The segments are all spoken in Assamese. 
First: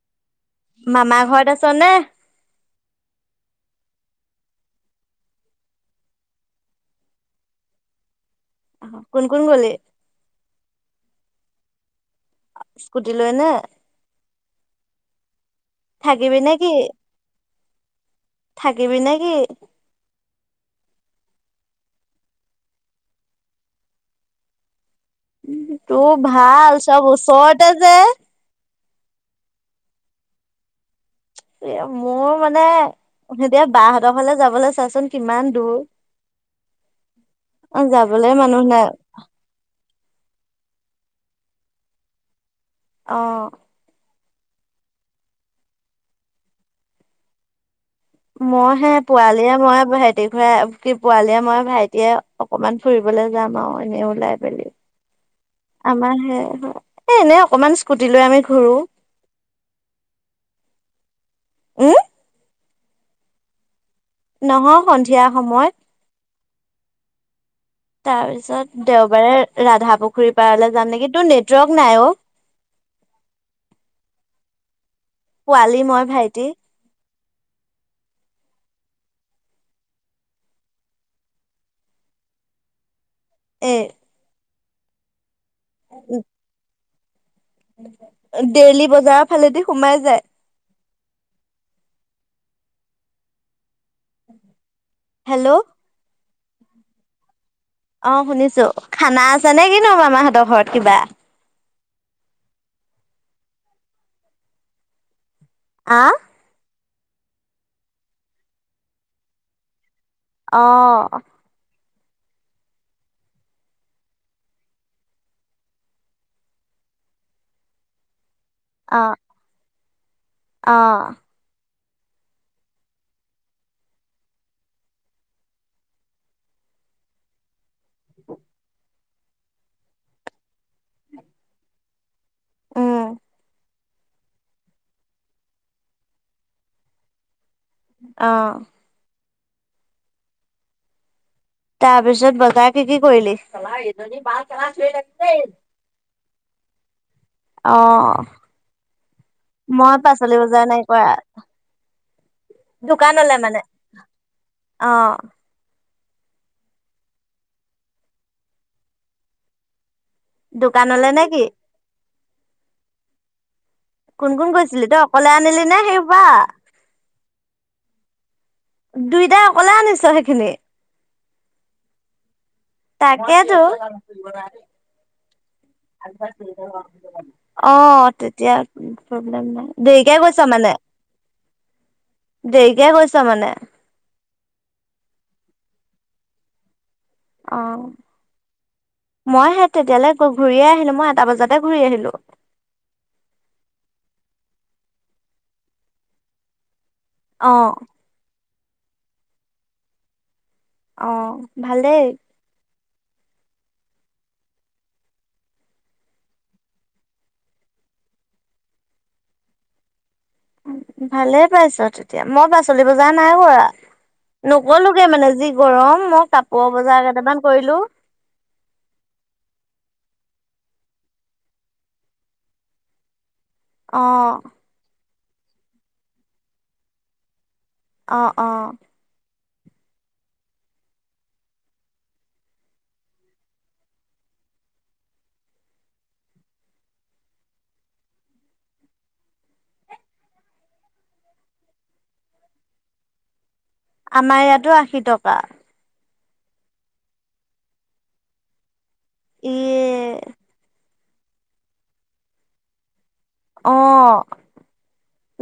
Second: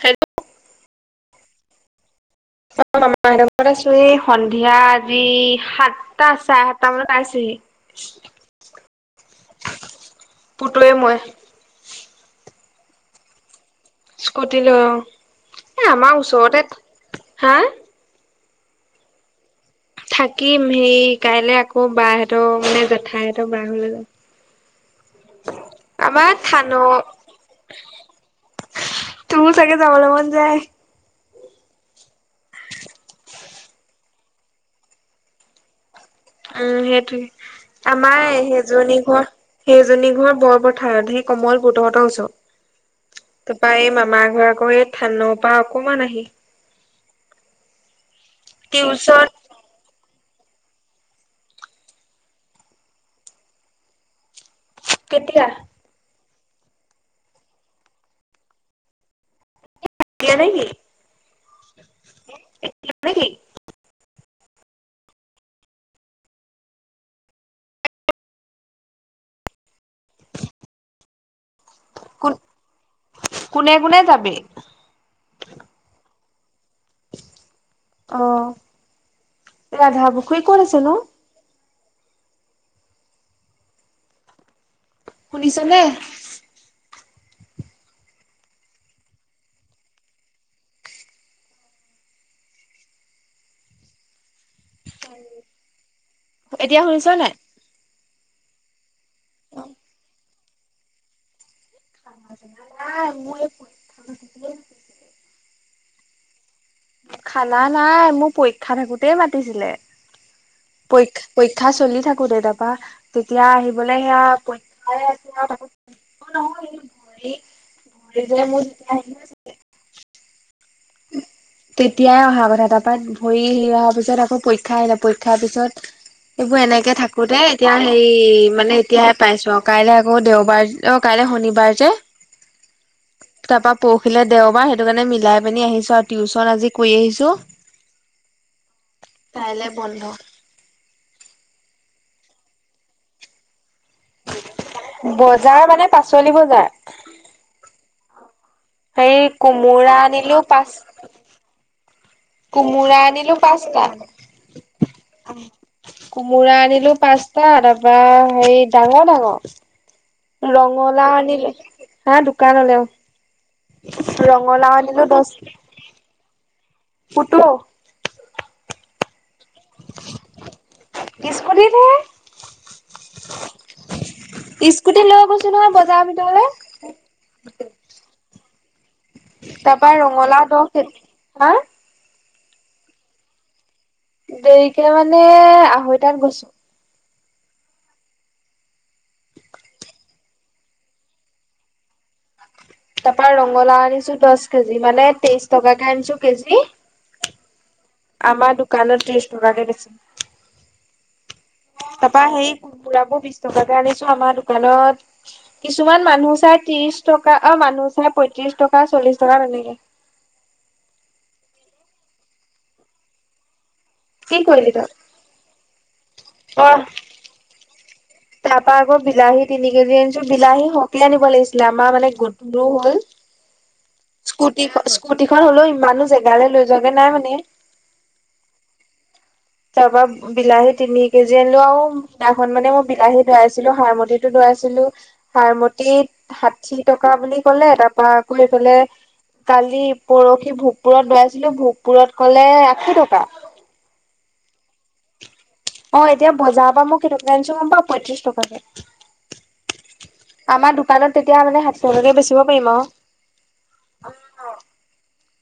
হেল্ল'। মামাৰ ঘৰত আছ' নে? মামাহঁতৱত আছো এই সন্ধিয়া আজি সাতটা চাৰে সাতটা মানত পাইছোঁহি। [inaudible] কোন কোন গ'লি? [unintelligible] মই স্কুটি লৈনে? স্কুটি লৈ অ। এ আমাৰ থাকিবি নে ওচৰতে। কি? হা থাকিবি নে কি? থাকিম হেই কাইলে আকৌ বাৰ হঁতৰ মানে জেঠাই হতৰ বাৰ ঘৰলে যাম। তোৰ আমাৰ ভাল থানৰ চব ওচৰতে যে। তুৰো চাগে যাবলে মন যায়? এ মোৰ মানে ইতিয়া বাহঁতৰ ফালে যাবলৈ চাচোন কিমান দূৰ। উম অ' সেইটোয়ে আমাৰ যাবলে মানুহ নাই। সেইজনী ঘৰ সেই এজনী ঘৰ বৰ পথাৰত সেই কমলপুৰ তহঁতৰ ওচৰ অ'। তাপা এই মামাৰ কৰ থানৰ পা অকমান আহি মই হে টিউচন পোৱালিয়ে মই ৰাতি ঘূৰা কি পোৱালীয়ে মই ভাইটিয়ে অকমান ফুৰিবলৈ যাম আৰু এনেই ওলাই পেলি কেতিয়া? আমাৰ হে এ এনেই অকমান স্কুটি লৈ আমি ঘুৰো। দিয়ে উম, নেকি নহয় সন্ধিয়া সময়ত। তাৰ পিছত দেওবাৰে ৰাধাপুখুৰী পাৰলে যাম নেকি, তোৰ নেট কোন কোনে কোনে যাবি? পোৱালি, মই, ভাইটি। অ ৰাধা পুখুৰী কঁত আছে নো? এ শুনিছেনে? ডেইলি বজাৰৰ ফালেদি সোমাই যায়। হেল্ল'। এতিয়া শুনিছ নাই? অ শুনিছো খানা আছে নেকি নো মামাহঁতৰ ঘৰত কিবা? নাই মই পৰীক্ষা আ খানা নাই মোৰ পৰীক্ষা থাকোতেই মাতিছিলে। অ পৰী পৰীক্ষা চলি থাকো দে তাপা তেতিয়া আহিবলে সেয়া পৰীক্ষাইে আছে তাকো অ নহয় এই ঘৰি ঘৰি যে মোৰ যেতিয়া অ আহি আছিলে অ তেতিয়াই অহা কথা তাপা ভৰি হেৰি অহাৰ পিছত আকৌ পৰীক্ষা আহিলে পৰীক্ষাৰ পিছত এইবোৰ এনেকে থাকোতে এতিয়া হেৰি মানে এতিয়াহে পাইছো অ কাইলে আকৌ দেওবাৰ অ কাইলে শনিবাৰ যে উম পা পৰখিলে দেওবাৰ সেইটো কাৰণে মিলাই পিনি আহিছো আৰু টিউচন আজি কৰি আহিছো। আ কাইলে বন্ধ তাৰপিছত বগাকে কি কৰিলি চলি বজাৰ অ। হেৰি মই কোমোৰা পাচলি আনিলো বজাৰ পাঁচ নাই কৰা কোমোৰা আনিলো দোকানলে মানে পাঁচটা অ কোমোৰা আনিলো পাঁচটা তাপা হেৰি ডাঙৰ ডাঙৰ। দোকানলে ৰঙালাও নে কি আনিলে হা দোকানলে অ কোন কোন কৈছিলি তই অকলে আনিলি নে সেইহোপা কুতো দুইটাই অকলে আনিছ সেইখিনি স্কুটিত হে তাকেটো অ হে স্কুটি লৈ গৈছো নহয় বজাৰৰ ভিতৰলে তেতিয়া তাৰপা দেৰিকে ৰঙালাও গৈছ দহ মানে কেজি হা দেৰিকে গৈছ মানে দেৰিকে মানে আঢ়ৈটাত গৈছো। অ মই সে তেতিয়ালৈ ঘূৰিয়ে আহিলো মই এটা বজাতে ঘূৰি আহিলো। তাৰ পৰা ৰঙালাও আনিছো দহ কেজি মানে তেইশ টকাকে আনিছো কেজি আহ আমাৰ দোকানত ত্ৰিছ টকাকে দিছে। অ'। ভালেই, তাৰপৰা সেই বুৰা বোৰ বিশ টকাকে আনিছোঁ। আমাৰ দোকানত কিছুমান মানুহ চাই ত্ৰিশ টকা অ'- মানুহ পইচা পয়ত্ৰিশ টকা, চল্লিশ টকা তেনেকে। ভালে পাইছ তেতিয়া মই পাচলি বজাৰ নাই কৰা। কি কৰিলি তই নকললোগে মানে যি গৰম মই কাপোৰ বজাৰ কেইটামান কৰিলো। তাৰ পৰা আকৌ বিলাহী তিনি কেজি আনিছো বিলাহী সকিয়াই আনিব লাগিছিলে আমাৰ মানে গধুৰো হ'ল। আহ স্কুটি স্কুটিখন হলেও ইমানো জেগালৈ লৈ যোৱাগে নাই মানে আহ অ তাৰ পৰা বিলাহী তিনি কেজি আনিলো আৰু সিদিনাখন মানে মই বিলাহী ধুৱাইছিলো সাৰমঠিটো ধুৱাই পাইছিলো সাৰমতি ষাঠি টকা বুলি ক'লে তাৰ পৰা আকৌ এইফালে কালি পৰহি ভোগপুৰত লাইছিলো ভোগপুৰত কলে আশী টকা। আমাৰ ইয়াতো আশী টকা অ এতিয়া বজাৰৰ পৰা মই কেইটকাকে আনিছো গম পাৱ পঁয়ত্ৰিশ টকাকে ইয়ে আমাৰ দোকানত তেতিয়া মানে সাত টকাকে বেচিব পাৰিম অ অ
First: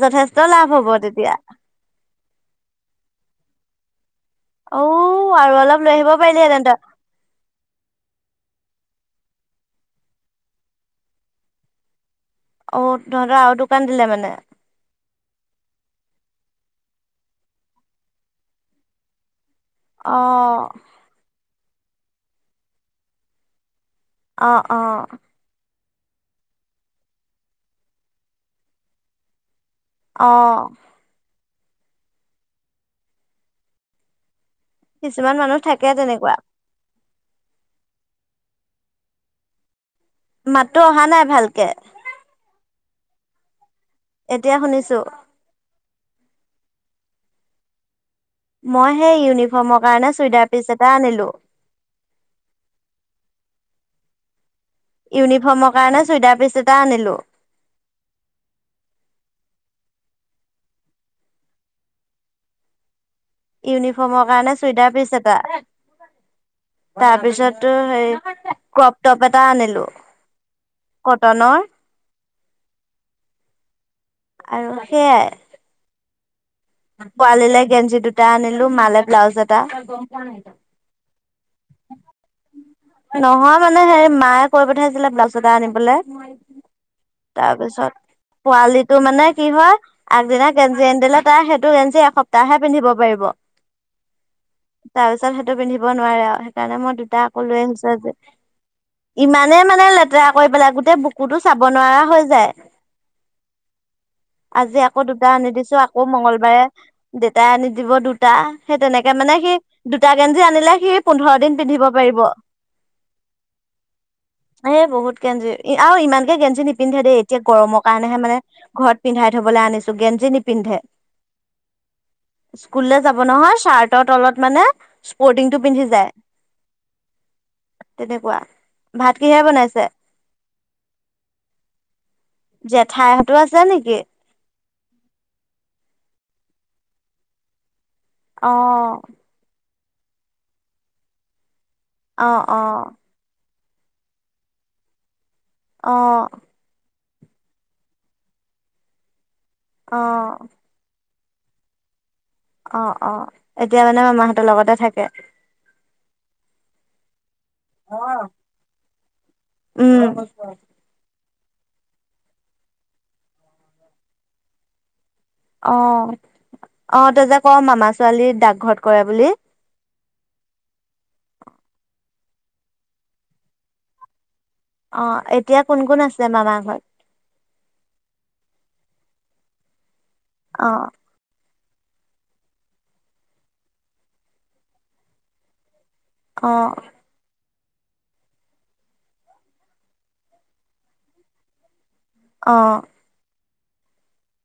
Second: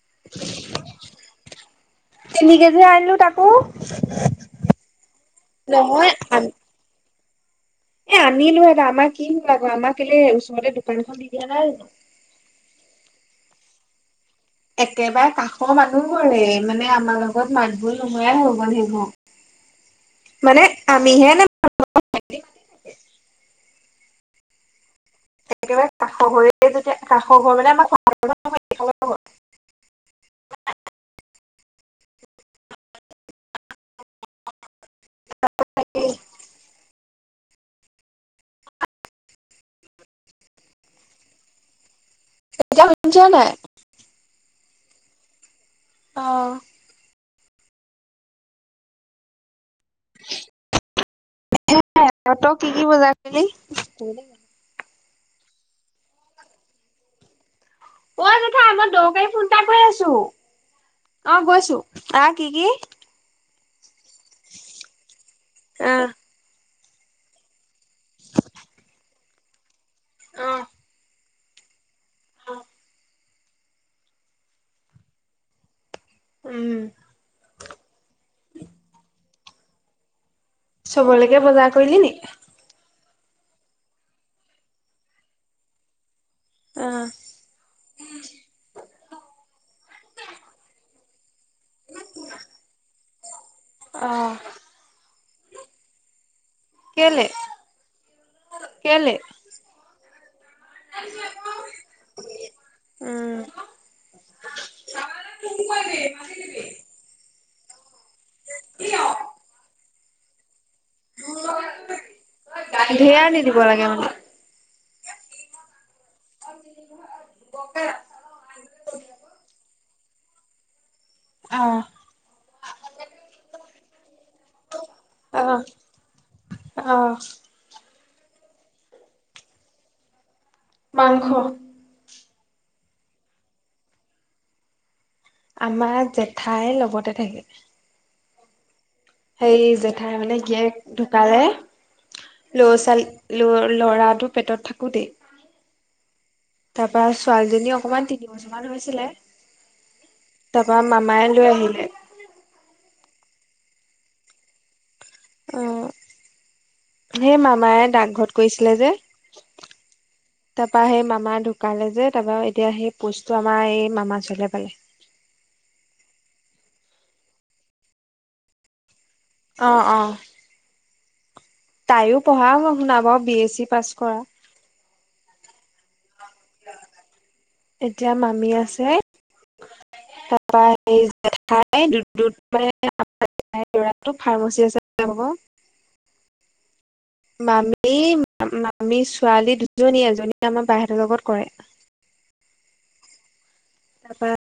যথেষ্ট লাভ হব তেতিয়া। তিনি কেজি আনিলোঁ তাকো। অ' আৰু অলপ লৈ নহয় আহিব পাৰিলিহেতেনে তই। এ আনিলোঁ এ আমাৰ কি হ'ল আকৌ? আমাৰ কেলে ওচৰতে দোকানখন দি দিয়া নাই জানো? অ' তহঁতৰ আৰু দোকান দিলে মানে? একেবাৰে কাষৰ মানুহ ঘৰে। মানে আমাৰ লগত মাত-বোল নোহোৱাই হৈ গ'ল সেইবোৰ। [unintelligible] মানে আমিহে নে [inaudible] অ' - অ'। একেবাৰে কাষৰ ঘৰে যেতিয়া কাষ ঘৰ মানে আমাৰ [unintelligible] অ'। কিছুমান মানুহ থাকে এতিয়া তেনেকুৱা। মাতটো অহা নাই ভালকে। এতিয়া শুনিছ নাই? এতিয়া শুনিছোঁ। অ'। মই সেই য়ু ফৰ্মৰ কাৰণে চুইদাৰ পিচ এটা আনিলোঁ। তই কি কি বজাৰ [unintelligible] ইউনিফৰ্মৰ কাৰণে চুইদাৰ পিচ এটা আনিলোঁ। ঐ জেঠাই মই দৰকাৰী ফোন এটা কৰি আছোঁ। অ' গৈছোঁ। অ' কি - কি? ইউনিফৰ্মৰ কাৰণে চুইদাৰ পিচ এটা। আহ তাৰপিছতটো সেই ক্ৰ'প টপ এটা আনিলোঁ। অ'। কটনৰ। আৰু সেয়াই। উম, পোৱালিলে গেঞ্জি দুটা আনিলোঁ, মালে ব্লাউজ এটা। চবলৈকে বজাৰ কৰিলি নি? নহয় মানে হেৰি মায়ে কৈ পঠাইছিলে ব্লাউজ এটা আনিবলে। তাৰপিছত পোৱালিটো মানে কি হয়, আগদিনা গেঞ্জী আনি দিলে তাৰ সেইটো গেঞ্জী এসপ্তাহে পিন্ধিব পাৰিব। অ'। তাৰপিছত সেইটো পিন্ধিব নোৱাৰে আৰু। সেইকাৰণে মই দুটা কেলে আকৌ লৈ আনিছোঁ আজি। কেলে? ইমানেই মানে লেতেৰা কৰি পেলাই গোটেই বুকুতো চাব নোৱাৰা হৈ যায়। উম। আজি আকৌ দুটা আনি দিছো আকৌ মংগলবাৰে। দুটা আনি দিব, দুটা। সেই তেনেকে মানে সি দুটা গেঞ্জি আনিলে সি পোন্ধৰ দিন পিন্ধিব পাৰিব। ধেৰ আনি দিব লাগে মানে এ বহুত গেঞ্জী। এ আৰু ইমানকে গেঞ্জী নিপিন্ধে দেই। এতিয়া গৰমৰ কাৰণেহে মানে ঘৰত পিন্ধাই ধুবলৈ আনিছোঁ। গেঞ্জী নিপিন্ধে। অ'। স্কুললৈ যাব নহয়? শ্বাৰ্টৰ তলত মানে অ', স্পৰ্টিংটো পিন্ধি যায়। অ'। তেনেকুৱা। ভাত কিহে বনাইছে? মাংস। জেঠাইহঁতো আছে নেকি? আমাৰ জেঠাইৰ লগতে থাকে। অহ। সেই জেঠাই মানে গীয়েক ঢুকালে। অহ ল'ৰা অহ। ছোৱালী ল'ৰাটো পেটত থাকো তেই। অহ। তাৰপা ছোৱালীজনী অকমান তিন বছৰ মান হৈছিলে অ', তাৰাপা মামাই। লৈ আহিলে। অ অ এতিয়া মানে মামাহঁতৰ লগতে থাকে। অহ। সেই মামায় ডাকঘৰত কৰিছিলে যে উম। তাৰপা সেই মামাই। ঢুকালে যে তাৰপা এতিয়া সেই পজটো আমাৰ এই মামাজনে পালে। অ অ তই যে ক মামা ছোৱালী ডাকঘৰত কৰে বুলি। অহঁ অঁহ। তাইও পঢ়া শুনা বাৰু বি এ চি পাছ কৰা। অ এতিয়া কোন কোন আছে। মামা ঘৰত? এতিয়া মামী আছে। তাৰপা অ', তাইৰ ফাৰ্মাচী আছে হব। অহ। মামী মামী ছোৱালী দুজনী এজনী আমাৰ বাইহঁতৰ লগত কৰে। অহ। তাৰপৰা।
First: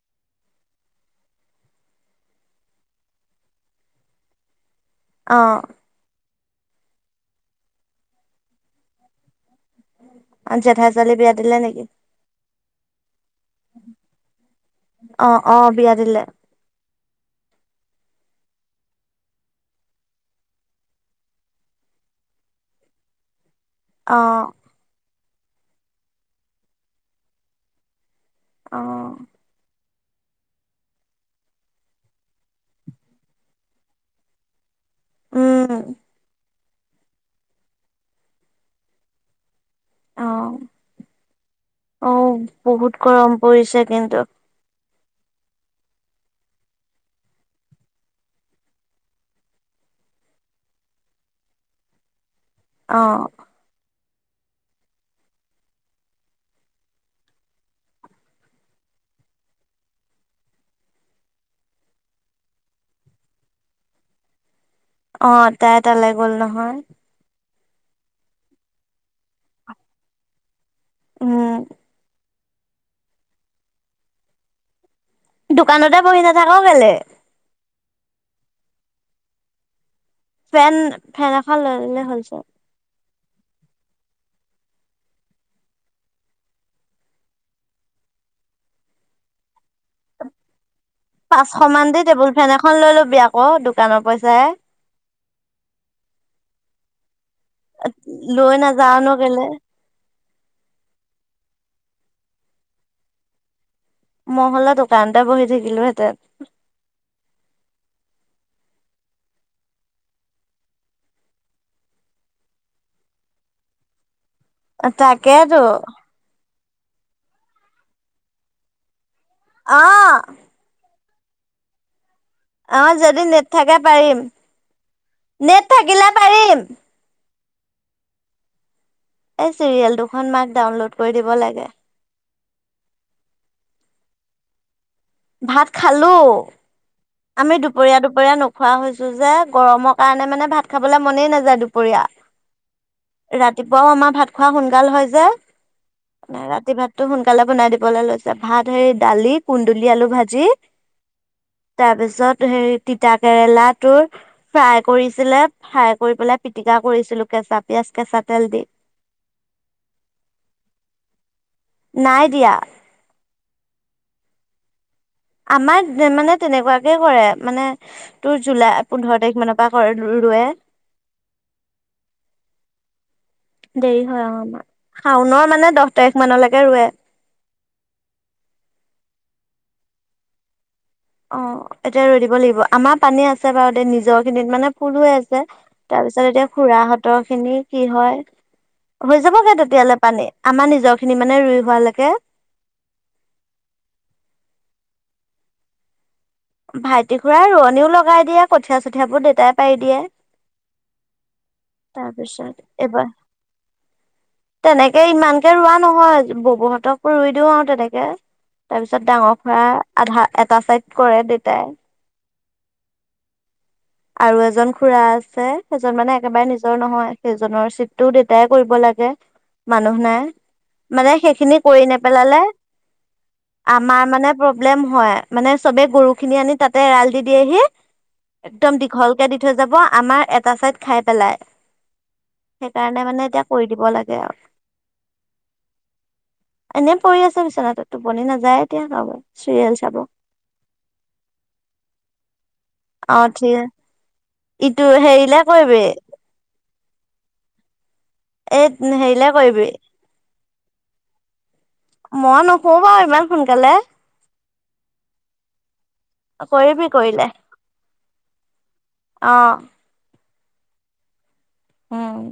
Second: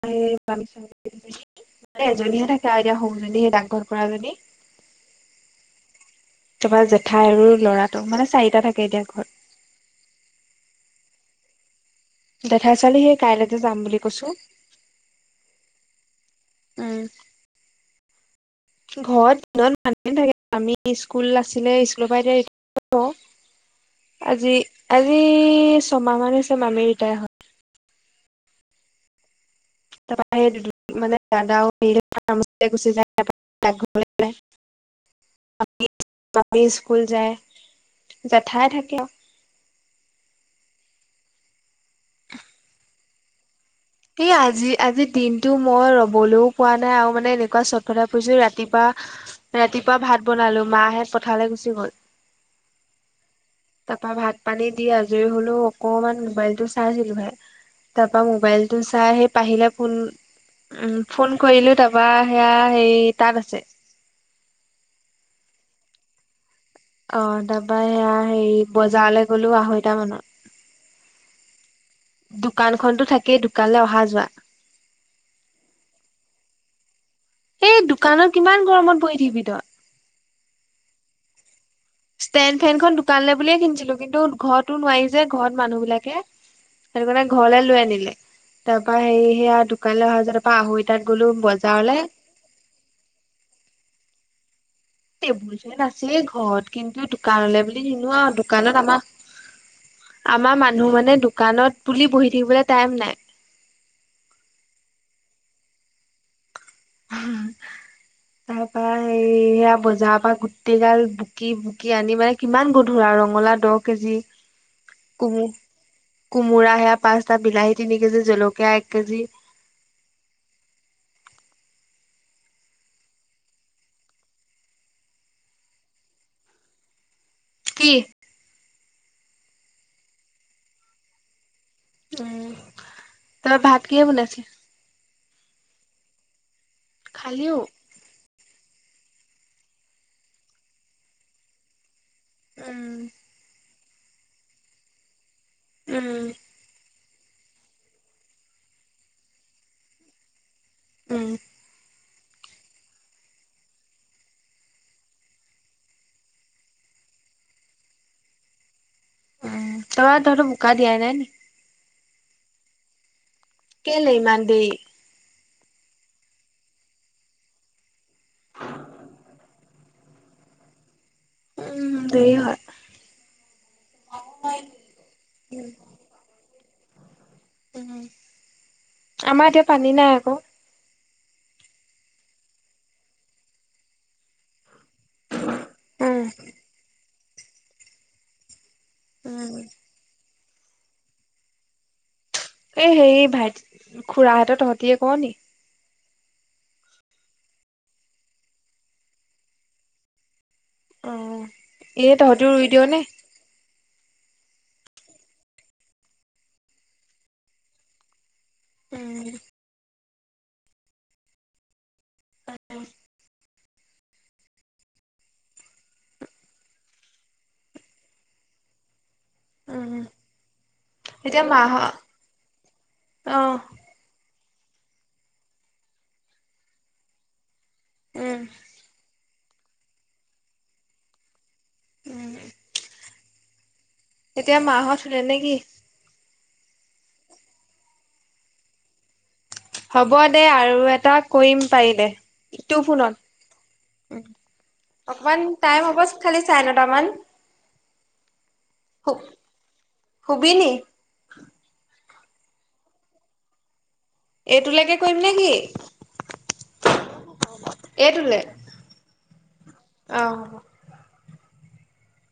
মানে এজনীহে থাকে আৰু এতিয়া সৰুজনীহে ডাকঘৰত কৰা জনী। অহ। তাৰপা জেঠাই আৰু ল'ৰাটো মানে চাৰিটা থাকে এতিয়া ঘৰত। আৰু জেঠাই ছোৱালী বিয়া দিলে নেকি। জেঠাই ছোৱালী হেই কাইলেযে যাম বুলি কৈছো অ', অ', বিয়া দিলে, উম। ঘৰত দিনত মানুহ থাকে আমি স্কুল আছিলে স্কুলৰ পৰা এতিয়া। [unintelligible] অ', আজি আজি ছমাহ মান হৈছে মামী ৰীতাই হল। অহ। তাৰপৰা সেই মানে দাদা গুচি যায়। উম। আমি স্কুল যায় জেঠাই থাকে। অ অ বহুত গৰম পৰিছে। কিন্তু আজি-আজি। দিনটো মই ৰ'বলৈও পোৱা নাই আৰু মানে এনেকুৱা সত-ফতাই ফুৰিছোঁ ৰাতিপা ৰাতিপুৱা ভাত। ভাত বনালো মাহঁত পথাৰলে গুচি গ'ল। অ। তাৰপা ভাত পানী দি আজৰি হলেও অকনমান মোবাইলটো চাই চিলোহে। তাৰপা মোবাইলটো চাই সেই পাহিলে ফোন। উম ফোন কৰিলো তাৰপা সেয়া হে তাত আছে। অ তাই এটা লৈ গ'ল নহয়। অ তাৰপা সেয়া হেৰি বজাৰলে গলো আঢ়ৈটা মানত। উম। দোকানখনতো থাকেই দোকানলৈ অহা যোৱা। দোকানতে বহি নাথাক কেলে। এই দোকানত কিমান গৰমত বহি থাকিবি তই? ফেন-ফেন এখন লৈ ল'লে হ'ল চোন [unintelligible] দোকানে বুলিয়ে কিনিছিলো কিন্তু ঘৰতো নোৱাৰি যে ঘৰত মানুহ বিলাকে সেইটো কাৰণে ঘৰলৈ লৈ আনিলে তাৰ পৰাৰা সেৰি সেয়া দোকানলৈ অহা যায় তাৰ পৰা আহৈ পাঁচশ মান দি টেবুল ফেন এখন লৈ লবি আকৌ দোকানৰ পইচাই টেবুল ফেন আছে ঘৰত কিন্তু দোকানলৈ বুলি নিনোৱা লৈ দোকানত আমাৰ নাযাওনো কেলে আমাৰ মানুহ মানে দোকানত বুলি বহি থাকিবলৈ টাইম নাই। মই হ'লে দোকানতে বহি থাকিলোহেঁতেন তাৰপৰা [unintelligible] এইয়া বজাৰৰ পৰা গুটি গাল বুকি বুকি আনি মানে কিমান গধুৰ আৰু ৰঙালাও দহ কেজি যি তাকেতো মুৰা সেয়া পাঁচটা, বিলাহী তিনি কেজি, জলকীয়া এক কেজি আহ অ যদি নেট থাকে পাৰিম [inaudible] নেট থাকিলে পাৰিম। কি? এই চিৰিয়েল দুখন মান ডাউনলোড কৰি দিব লাগে। [unintelligible] উম তাৰ ভাত কিহে বনাইছে। ভাত খালো আমি খালিও? দুপৰীয়া-দুপৰীয়া নো খোৱা হৈছো যে গৰমৰ কাৰণে মানে ভাত খাবলে মনেই নাযায় দুপৰীয়া উম। [inaudible] ৰাতিপুৱাও আমাৰ ভাত খোৱা সোনকাল হয় যে উম, ৰাতি ভাত টো সোনকালে বনাই দিবলৈ লৈছে ভাত হেৰি দালি, কুন্দুলি, আলু ভাজি উম তাৰপিছত হেৰি তিতাকেৰেলাটো ফ্ৰাই কৰিছিলে ফ্ৰাই কৰি পেলাই পিটিকা। কৰিছিলো কেঁচা পিয়াঁজ, কেঁচা তেল দি উম তোমাৰ ধৰতটো বোকা দিয়াই নাই নি নাই দিয়া। কেলে ইমান দেৰি আমাৰ মানে তেনেকুৱাকে কৰে মানে তোৰ জুলাই পোন্ধৰ তাৰিখ মানৰ [unintelligible] কৰে ৰোৱে উম দেৰি হয়। [inaudible] দেৰি হয় অ আমাৰ শাওনৰ মানে দহ তাৰিখ মানলৈকে ৰোৱে। উ আমাৰ এতিয়া পানী নাই আকৌ। অ এতিয়া ৰৈ দিব লাগিব আমাৰ পানী আছে বাৰু দে নিজৰ খিনিত মানে। ফুল হৈ আছে তাৰ উম। পিছত এতিয়া খুৰাহঁতৰ খিনি কি হয়। হৈ উম। যাবগে তেতিয়ালৈ পানী আমাৰ নিজৰ খিনি মানে ৰুই হোৱালৈকে এ হে ভাইটি খুৰা হঁতৰ তহঁতিয়ে কও নি ভাইটি খুৰা ৰোৱনীও লগাই দিয়ে কঠীয়া চঠিয়াবোৰ দেতাই পাৰি দিয়ে। অ'। এই তহঁতিও ৰুই দিয় তাৰপিছত নে? এবাৰ তেনেকে ইমানকে ৰোৱা নহয় ববুহঁতক ৰুই দিও আৰু তেনেকে তাৰ পিছত উম, ডাঙৰ খুৰা আধা এটা চাইড কৰে দেউতাই। অ আৰু এজন খুৰা আছে সেইজন মানে একেবাৰে নিজৰ নহয় সেইজনৰ চিপটোও দেউতাই কৰিব লাগে। উম, মানুহ নাই মানে এতিয়া সেইখিনি কৰি মাহত নেপেলালে। অ', আমাৰ মানে প্ৰব্লেম হয় মানে চবে গৰু খিনি আনি তাতে এৰাল দি দিয়েহি। উম ভালকৈ দি থৈ যাব আমাৰ এটা সাইদ খাই পেলাই। এয়া কৰি দিব লাগে। আৰু এতিয়া মাহত লে নে কি? এনেই পৰি আছো বিচনাতে টোপনি নাযায় এতিয়া আউ। হ'ব দে আৰু এটা কৰিম পাৰি দে, তোৰ অ ঠিক ফোনত। ইটো হেৰিলে অকন কৰিবি টাইম হ'ব খালি চাৰে নটা মান। এই হেৰিলে কৰিবি শু-শুবি নি? মই নপৰো বাৰু ইমান সোনকালে। এইটোলৈকে কৰিম নেকি? কৰিবি কৰিলে। এইটোলে। অ', অ', উম।